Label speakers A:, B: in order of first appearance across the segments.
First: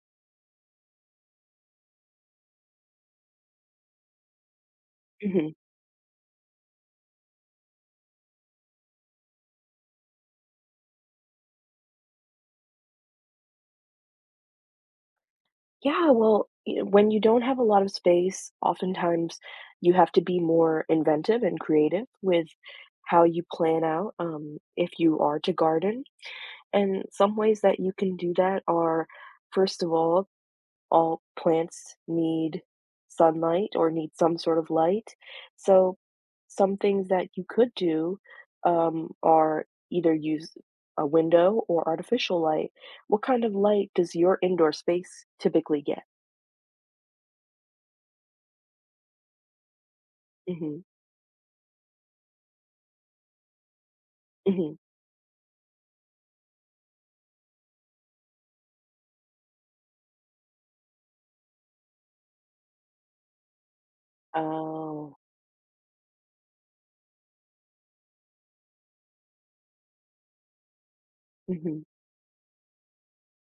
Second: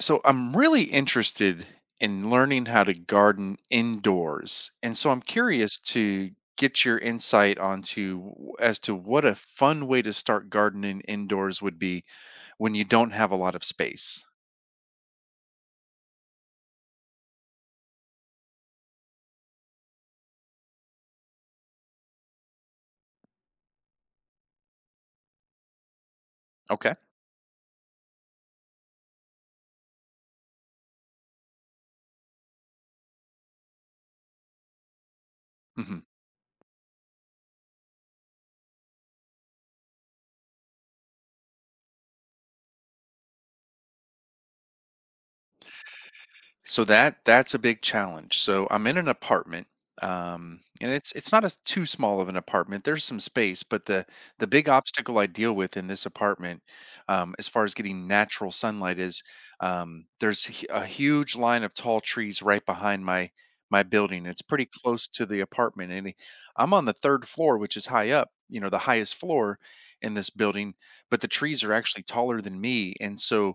A: So I'm really interested in learning how to garden indoors. And so I'm
B: Mhm.
A: curious to get your insight onto as to what a fun way to start gardening indoors would be when you don't have a lot of space.
B: Yeah, well, y when you don't have a lot of space, oftentimes you have to be more inventive and creative with how you plan out, if you are to garden,
A: Okay.
B: and some ways that you can do that are, first of all plants need sunlight or need some sort of light. So,
A: Mhm.
B: some things that you could do are either use a window or artificial light. What kind of light does your indoor space typically get?
A: So that's a big challenge. So I'm in an apartment,
B: Hmm.
A: and it's not a too small of an apartment. There's some space, but the big
B: Hmm.
A: obstacle I deal with in this apartment, as far as getting natural sunlight, is there's a huge line of tall trees right behind my building. It's pretty close
B: Oh.
A: to the apartment, and I'm on the third floor, which is high up, the highest floor in this building. But the trees are
B: Hmm.
A: actually taller than me, and so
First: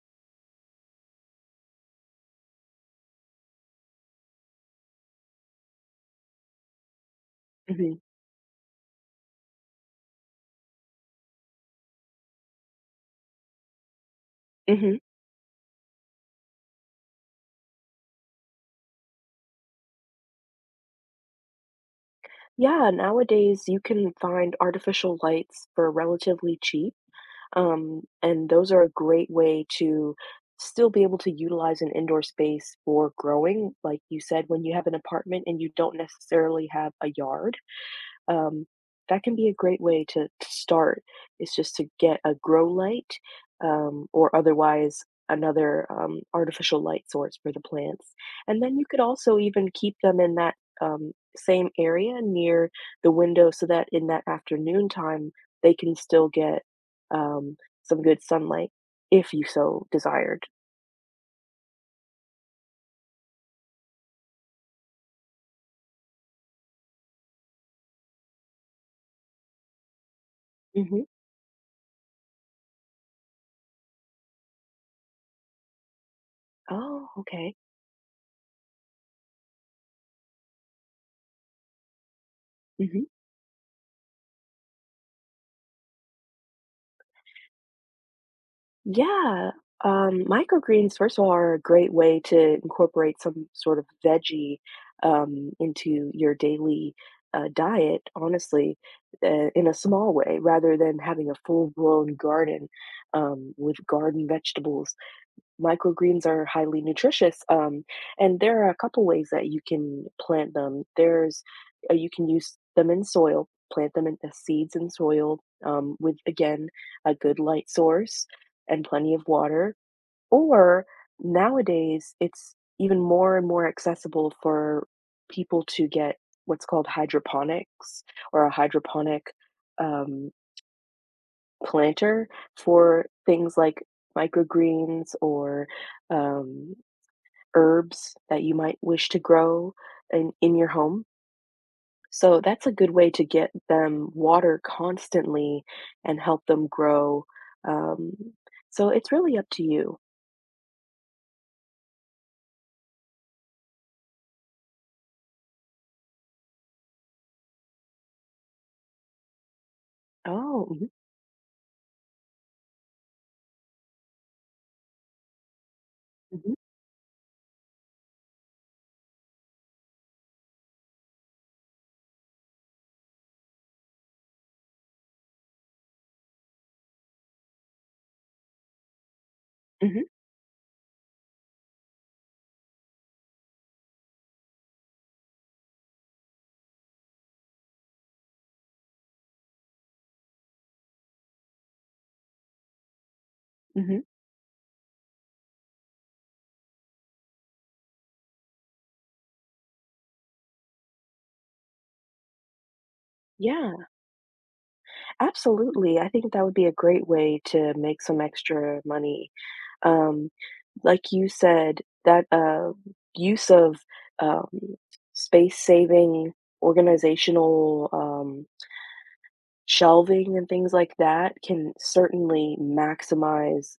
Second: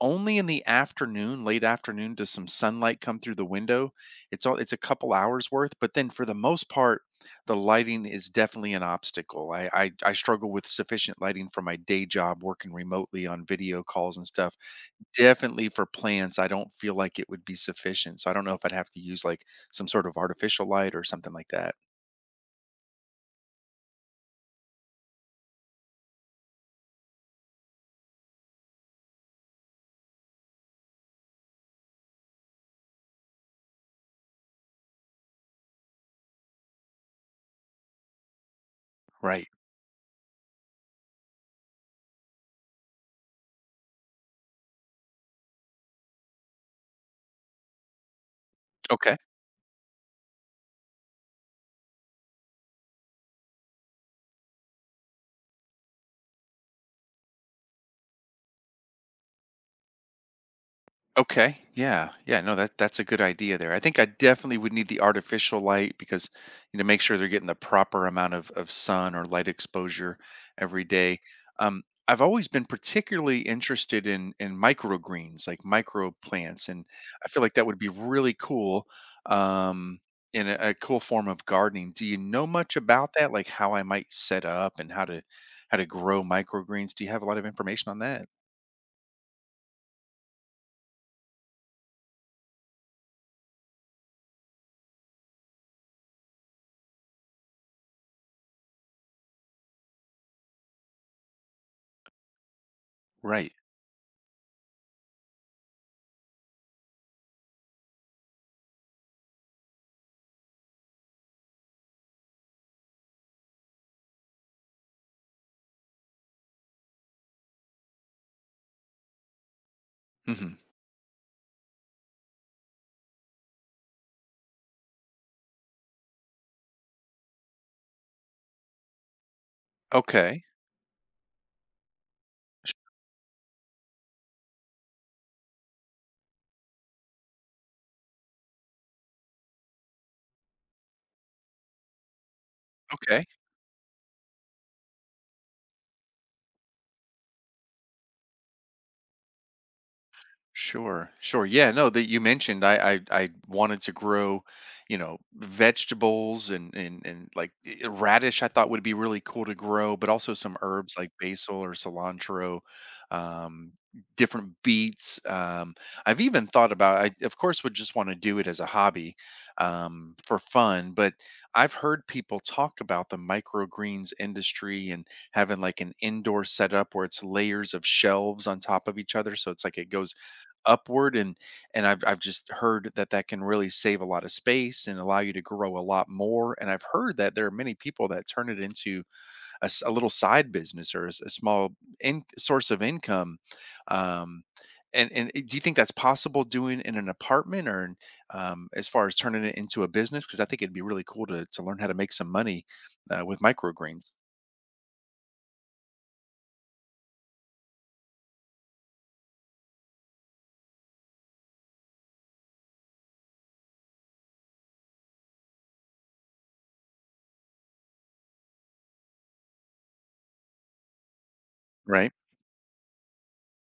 A: only in the afternoon, late afternoon, does some sunlight come through the window. It's a couple hours worth, but then for the most part, the
B: Hmm.
A: lighting is definitely an obstacle. I struggle with sufficient lighting for my day job, working remotely on video calls and stuff.
B: Hmm.
A: Definitely for plants, I don't feel like it would be sufficient. So I don't know if I'd have to use like some sort of artificial light or something like that.
B: Yeah, nowadays you can find artificial lights for relatively cheap. And those are a great way to still be able to utilize an indoor space for growing. Like you said, when you have an apartment and you don't necessarily have a yard um, that can be
A: Right.
B: a great way to start is just to get a grow light or otherwise another artificial light source for the plants and then you could
A: Okay.
B: also even keep them in that um, same area near the window so that in that afternoon time they can still get um, some good sunlight if you so desired.
A: Okay. Yeah. Yeah. No, that's a good idea there. I think I definitely would need the artificial light because, make sure they're getting the proper amount of sun or light exposure every
B: Hmm.
A: day. Um, I've always been particularly interested in microgreens, like micro plants, and
B: Oh,
A: I feel
B: okay.
A: like that would be really cool um, in a cool form of gardening. Do you know much
B: Mm-hmm.
A: about that? Like how I might set up and how to grow microgreens? Do you have a lot of information on that?
B: Yeah, microgreens, first of all, are a great way to incorporate some sort of veggie into your daily diet, honestly, in a small way, rather than having a full-blown garden
A: Right.
B: with garden vegetables. Microgreens are highly nutritious, and there are a couple ways that you can plant them. There's you can use them in soil, plant them in the seeds in soil with again a good light source and plenty of water.
A: Hmm.
B: Or nowadays, it's even more and more accessible for people to get what's called hydroponics or a hydroponic um,
A: Okay.
B: planter for things like microgreens or um, herbs that you might wish to grow in your home. So that's a good way to
A: Okay.
B: get them water constantly and help them grow. Um, so it's really up to you.
A: Sure, sure. Yeah, no, that you mentioned I wanted to grow, vegetables and like radish I thought would be really cool to grow, but also some
B: Oh,
A: herbs like basil or cilantro, um, different beets. I've even
B: mhm,
A: thought about, I of course would just want to do it as a hobby, for fun, but I've heard people talk about the microgreens industry and having like an indoor setup where it's layers of shelves on top of each other. So it's like it
B: mhm,
A: goes upward and I've just heard that that can really save a lot of space and allow you to grow a lot more, and I've heard that there are many people that turn it into a little side business or a small source of income,
B: mhm, mhm.
A: um and do you think that's possible doing in an apartment or in, as far as turning it into a business, because I think it'd be really cool to learn how to make some money with
B: Yeah,
A: microgreens.
B: absolutely. I think that would be a great way to make some extra money. Um, like you said, that use of um, space saving organizational shelving and things like that can
A: Right,
B: certainly maximize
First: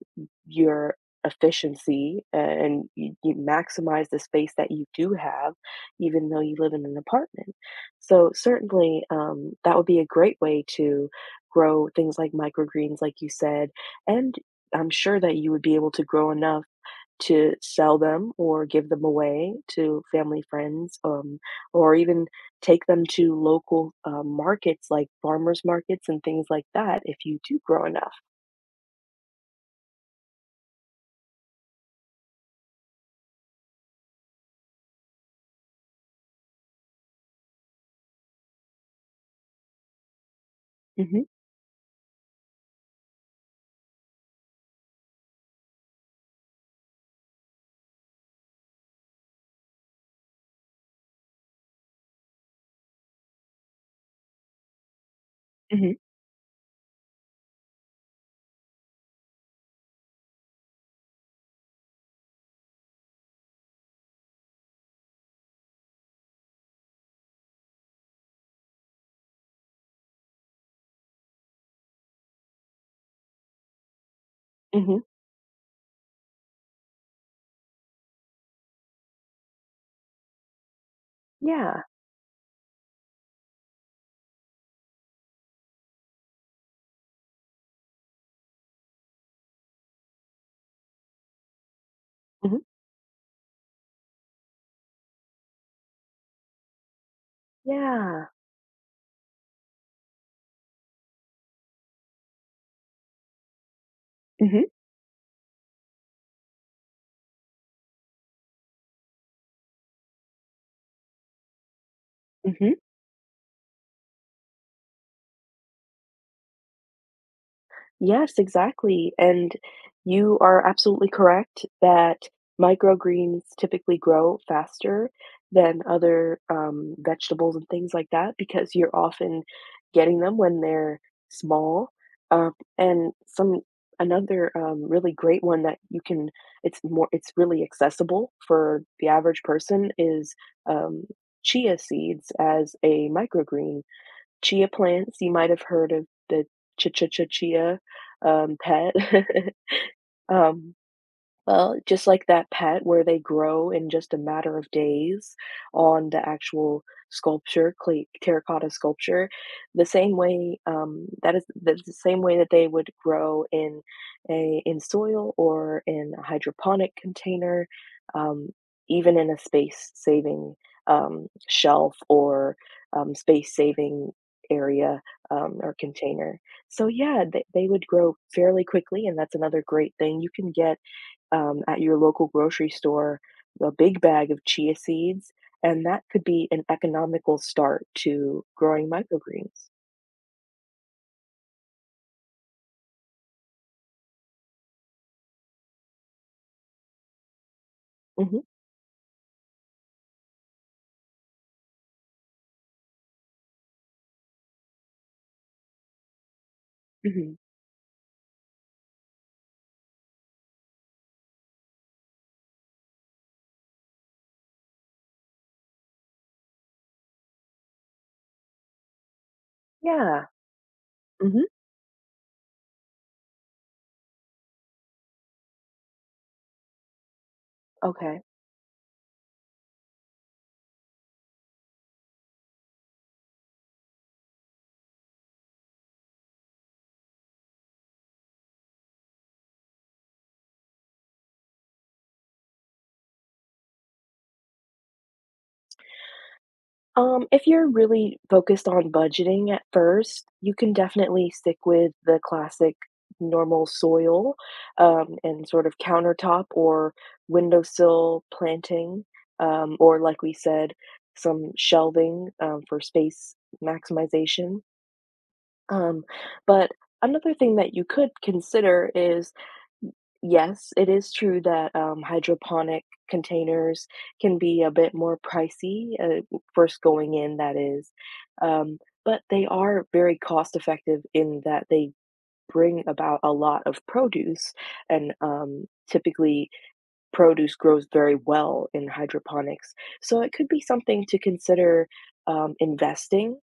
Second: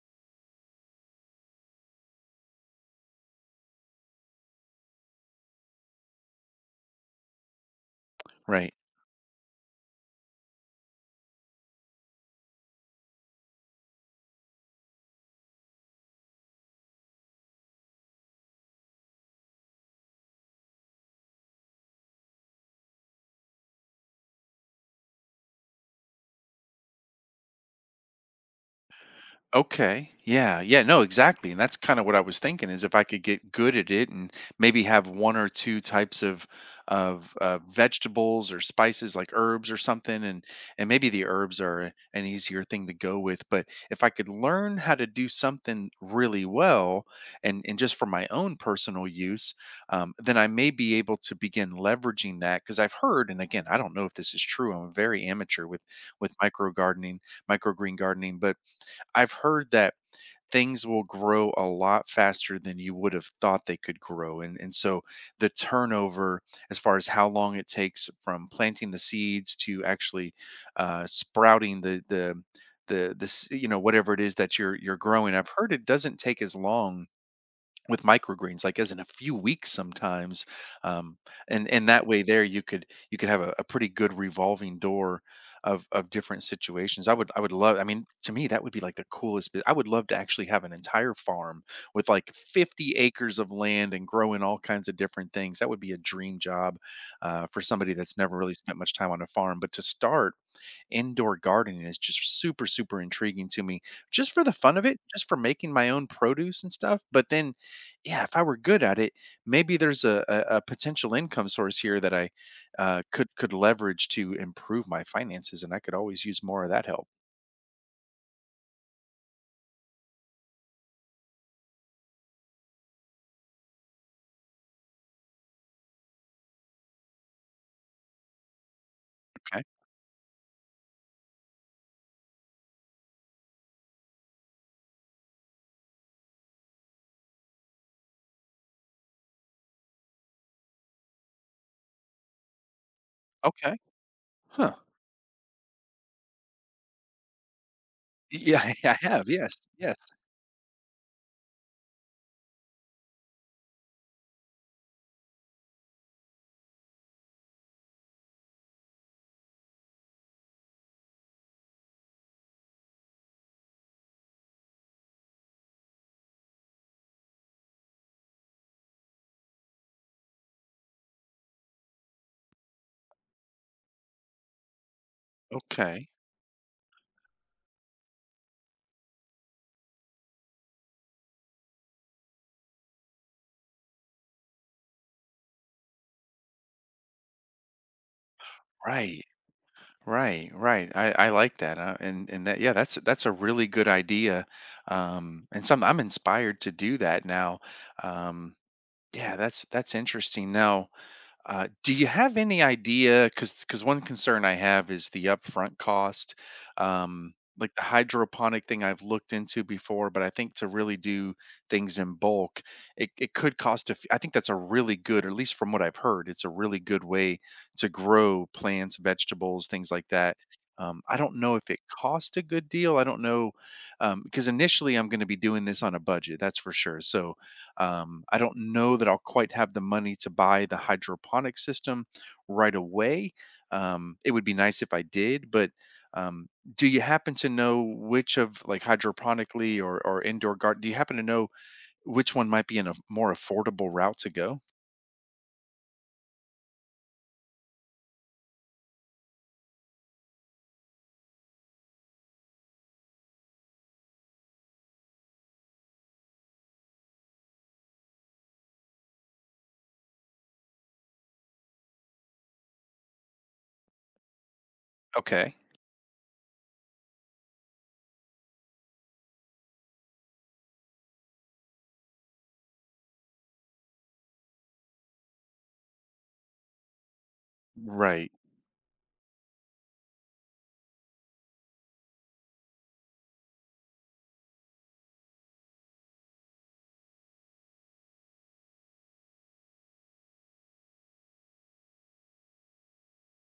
B: your efficiency and you maximize the space that you do have, even though you live in an apartment. So
A: right.
B: certainly, that would be a great way to grow things like microgreens, like you said, and I'm sure that you would be able to grow enough to sell them or give them away to family, friends, or even take them to local markets like farmers markets and things like that if you do grow enough.
A: Okay. Yeah. Yeah. No, exactly. And that's kind of what I was thinking is if I could get good at it and maybe have one or two types of vegetables or spices like herbs or something, and maybe
B: Mhm.
A: the herbs are an easier thing to go with, but if I could learn how to do something really well and just for my own personal use, then I may be able to begin leveraging that, because I've heard, and again I don't know if this is true, I'm very amateur with
B: Mhm.
A: with micro gardening microgreen gardening, but I've heard that things will grow a lot faster than you would have thought they could grow. And so the turnover, as far as how long it takes from planting the seeds to actually sprouting the whatever it is that you're
B: Mhm.
A: growing. I've heard it doesn't take as long with microgreens, like as in a few weeks sometimes, um,
B: Yeah.
A: and that way there you could have a pretty good revolving door of different situations. I would love, I mean, to me that would be like the coolest bit. I would love to actually have an entire farm with like
B: Mhm.
A: 50 acres of land and growing all kinds of different things. That would be a dream job for somebody that's
B: Yeah.
A: never really spent much time on a farm, but to start indoor gardening is just super, super intriguing to me, just for the
B: Mhm.
A: fun of it, just for making my own produce and stuff. But then, yeah, if I were good at it, maybe there's a potential income source here that I
B: Mhm.
A: could leverage to improve my finances, and I could always use more of that help.
B: Yes, exactly. And you are absolutely correct that microgreens typically grow faster than other vegetables and things like that because you're often
A: Okay.
B: getting them when they're small. And some another really great one that you can it's really accessible for the average person is um, chia seeds as a
A: Okay.
B: microgreen. Chia
A: Huh.
B: plants, you might have heard of the ch ch ch chia,
A: Yeah,
B: pet.
A: I have. Yes. Yes.
B: Um, well, just like that pet where they grow in just a matter of days on the actual sculpture, clay, terracotta sculpture, the same way that's the same way that they would grow in a in soil or in a hydroponic container, um, even in a space saving shelf or space saving area or
A: Okay.
B: container. So yeah, they would grow fairly quickly, and that's another great thing. You can get at your local grocery store a big bag of chia seeds, and that could be an economical start to growing
A: Right.
B: microgreens.
A: Right, right. I like that, and that, yeah, that's a really good idea, and some I'm inspired to do that now.
B: Mhm,
A: Um, yeah, that's interesting. Now, do you have any idea? Because one concern I have is the upfront cost. Um,
B: mhm.
A: like the hydroponic thing I've looked into before, but I think to really do things in bulk, it could cost a I think that's a really good, or at least from what I've heard, it's a really good way to grow plants, vegetables, things like
B: Yeah.
A: that. I don't
B: Mhm.
A: know if it cost a good deal. I don't know, because initially I'm going to be doing this on a budget, that's for sure. So
B: Okay.
A: I don't know that I'll quite have the money to buy the hydroponic system right away. It would be nice if I did, but, um, do you happen to know which of, like, hydroponically or indoor garden? Do you happen to know which one might be in a more affordable route to go?
B: If you're really focused on budgeting at first, you can definitely stick with the classic normal soil and sort of countertop or windowsill planting, or like we said, some shelving for space maximization.
A: Okay.
B: Um, but another thing that you could consider is yes, it is true that hydroponic containers can be a bit more pricey, first going in, that is.
A: Right.
B: Um, but they are very cost effective in that they bring about a lot of produce and typically produce grows very well in hydroponics. So it could be something to consider investing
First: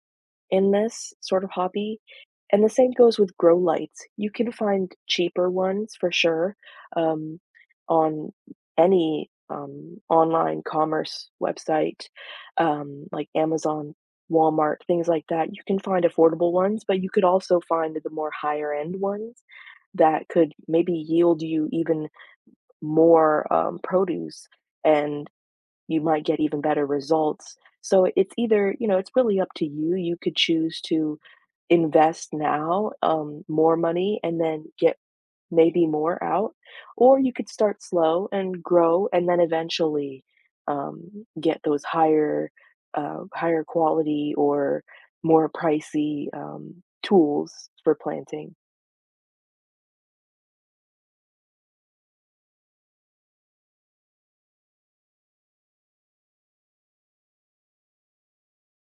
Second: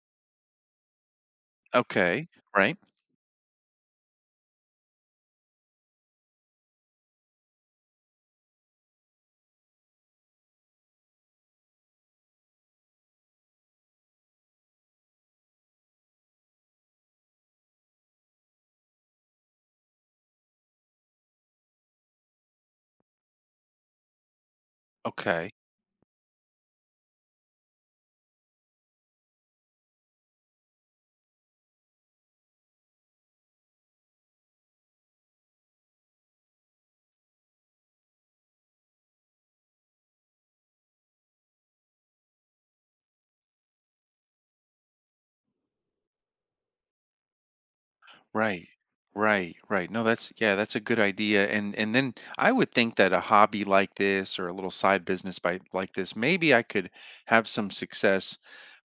B: in this sort of hobby.
A: Okay.
B: And the
A: Right.
B: same goes with grow lights. You can find cheaper ones for sure um, on any online commerce website, like Amazon, Walmart, things like that. You can find affordable ones, but you could also find the more higher end ones that could maybe yield you even more produce and
A: Okay.
B: you might get even better results. So it's either, it's really up to you. You could choose to invest now more money and then get maybe more out. Or you could start slow and grow, and then eventually get those higher quality or more pricey tools for planting.
A: Right. Right, right. No, that's yeah, that's a good idea. And then I would think that a hobby like this or a little side business by like this, maybe I could have some success,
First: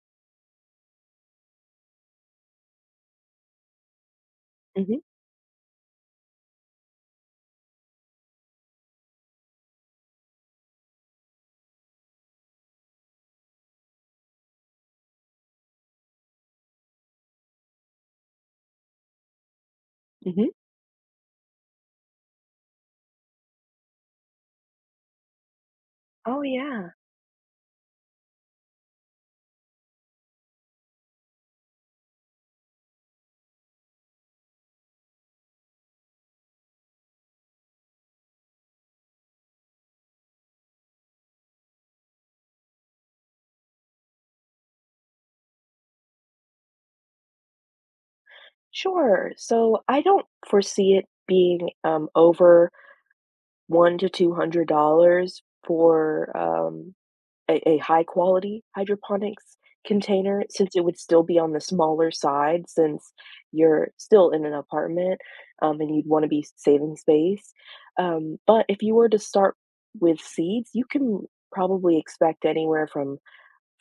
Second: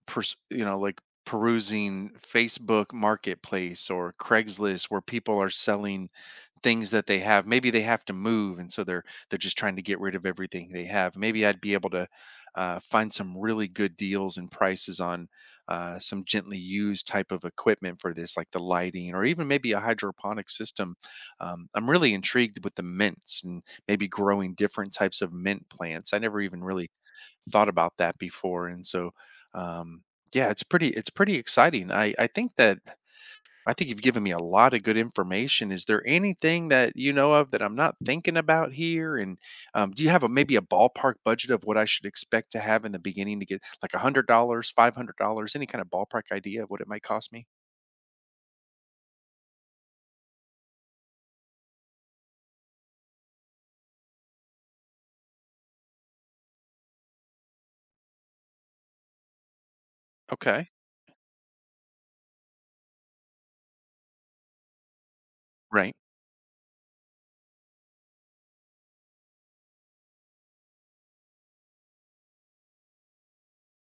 A: like perusing Facebook Marketplace or Craigslist, where
B: Hmm.
A: people are selling things that they have. Maybe they have to move, and so they're just trying to get rid of everything they have. Maybe I'd be able to find some really good deals and prices on some gently used type of equipment for this, like the lighting, or even maybe a hydroponic
B: Hmm.
A: system. I'm really intrigued with the mints, and maybe growing different types of mint plants. I
B: Oh,
A: never even really
B: yeah.
A: thought about that before, and so. Um, yeah, it's pretty exciting. I think you've given me a lot of good information. Is there anything that you know of that I'm not thinking about here? And, do you have a, maybe, a ballpark budget of what I should expect to have in the beginning to get, like, $100, $500, any kind of ballpark idea of what it might cost me?
B: Sure. So I don't foresee it being over one to two hundred dollars for a high quality hydroponics container, since
A: Okay.
B: it would still be on the smaller side, since you're still in an apartment and
A: Right.
B: you'd want to be saving space. But if you were to start with seeds, you can probably expect anywhere from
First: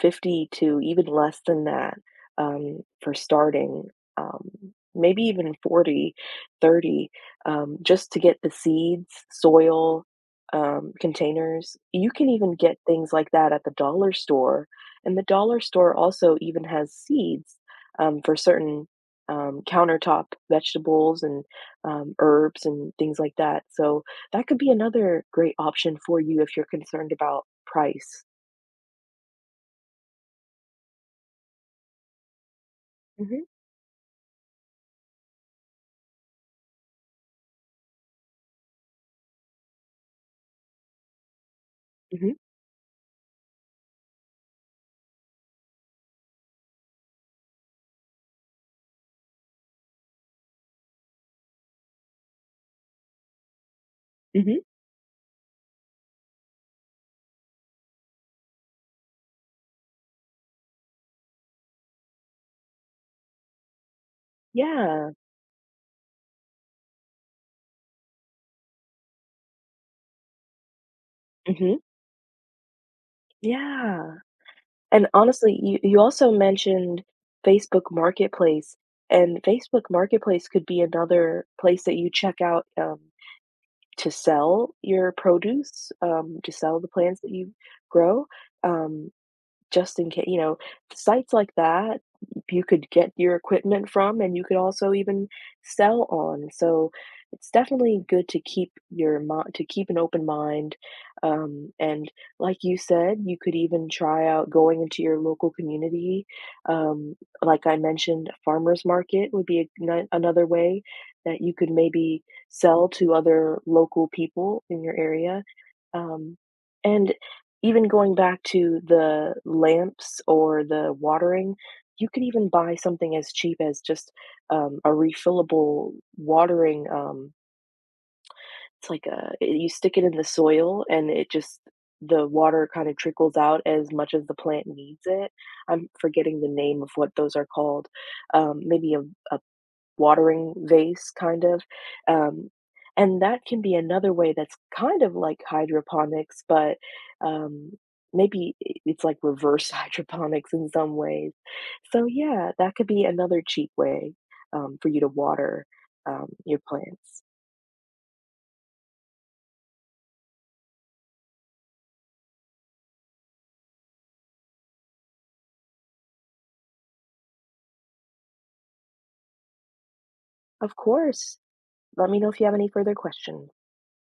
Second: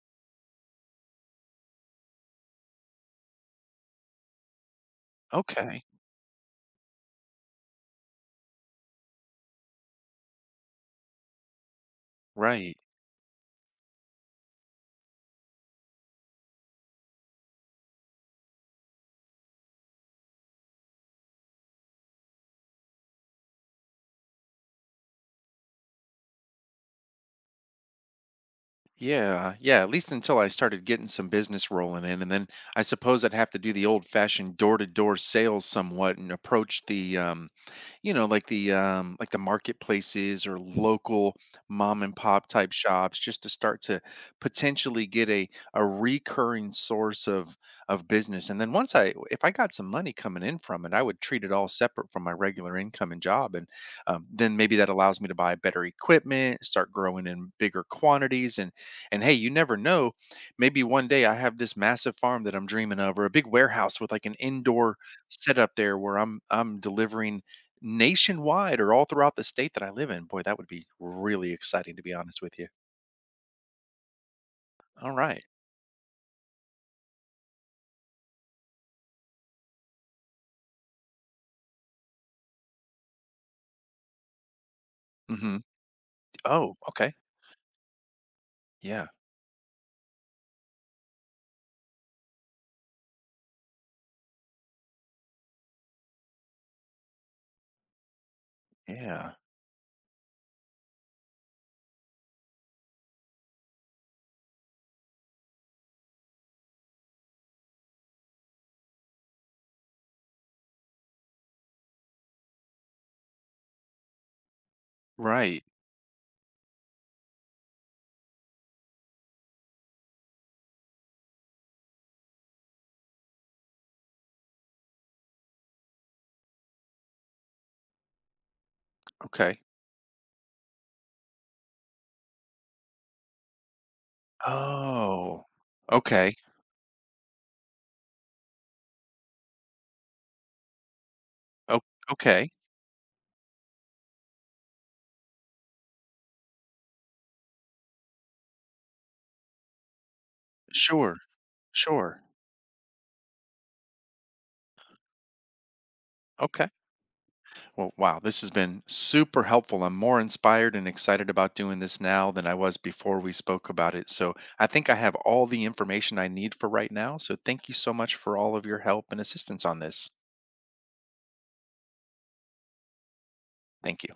B: 50 to even less than that for starting, um, maybe even
A: Okay.
B: 40, 30, just to get the seeds, soil, containers. You can even
A: Right.
B: get things like that at the dollar store. And the dollar store also even has seeds for certain countertop vegetables and herbs and things like that. So that could be another great option for you if you're concerned about price.
A: Yeah. Yeah. At least until I started getting some business rolling in. And then I suppose I'd
B: Hmm.
A: have to do the old fashioned door to door sales somewhat, and approach the, like the, like the marketplaces or local mom and
B: Hmm.
A: pop type shops, just to start to potentially get a recurring source of business. And then once if I got some money coming in from it, I would treat it all separate from my regular income and job. And, then
B: Hmm.
A: maybe that allows me to buy better equipment, start growing in bigger quantities, and hey, you never know, maybe one day I have this massive farm that I'm dreaming of, or a big warehouse with like an indoor
B: Yeah.
A: setup there where I'm delivering nationwide or all throughout the state that I live in. Boy, that would be really
B: Mhm.
A: exciting, to be honest with you.
B: Yeah. And
A: All right.
B: honestly, you also mentioned Facebook Marketplace, and Facebook Marketplace could be another place that you check out, to sell your
A: Mm-hmm.
B: produce, to
A: Oh,
B: sell the
A: okay.
B: plants that you grow.
A: Yeah.
B: Um Just in case, sites like that, you could get your equipment from and you could also even sell on, so it's definitely good
A: Yeah.
B: to keep an open mind, and like you said, you could even try out going into your local community, um, like I mentioned, a farmer's market would be a no another way that you could maybe sell to other local people in your area,
A: Right.
B: um, and even going back to the lamps or the watering, you could even buy something as cheap as just, a refillable watering, it's like a I
A: Okay.
B: you stick it in the soil and it just the water kinda trickles out as much as the plant needs it.
A: Oh.
B: I'm
A: Okay.
B: forgetting the name of what those are called, maybe a watering vase kind of.
A: Oh,
B: Um,
A: okay.
B: and that can be another way that's kind of like hydroponics, but um, maybe it's like reverse hydroponics in some
A: Sure.
B: ways. So
A: Sure.
B: yeah, that could be another cheap way for you to water your
A: Okay.
B: plants.
A: Well, wow, this has been super helpful. I'm more inspired and excited about doing this now than I was before we spoke about it. So I think I have all the information I need for right now. So thank you so much for all of your help and assistance on this.
B: Of course. Let me know if you have any further questions.
A: Thank you.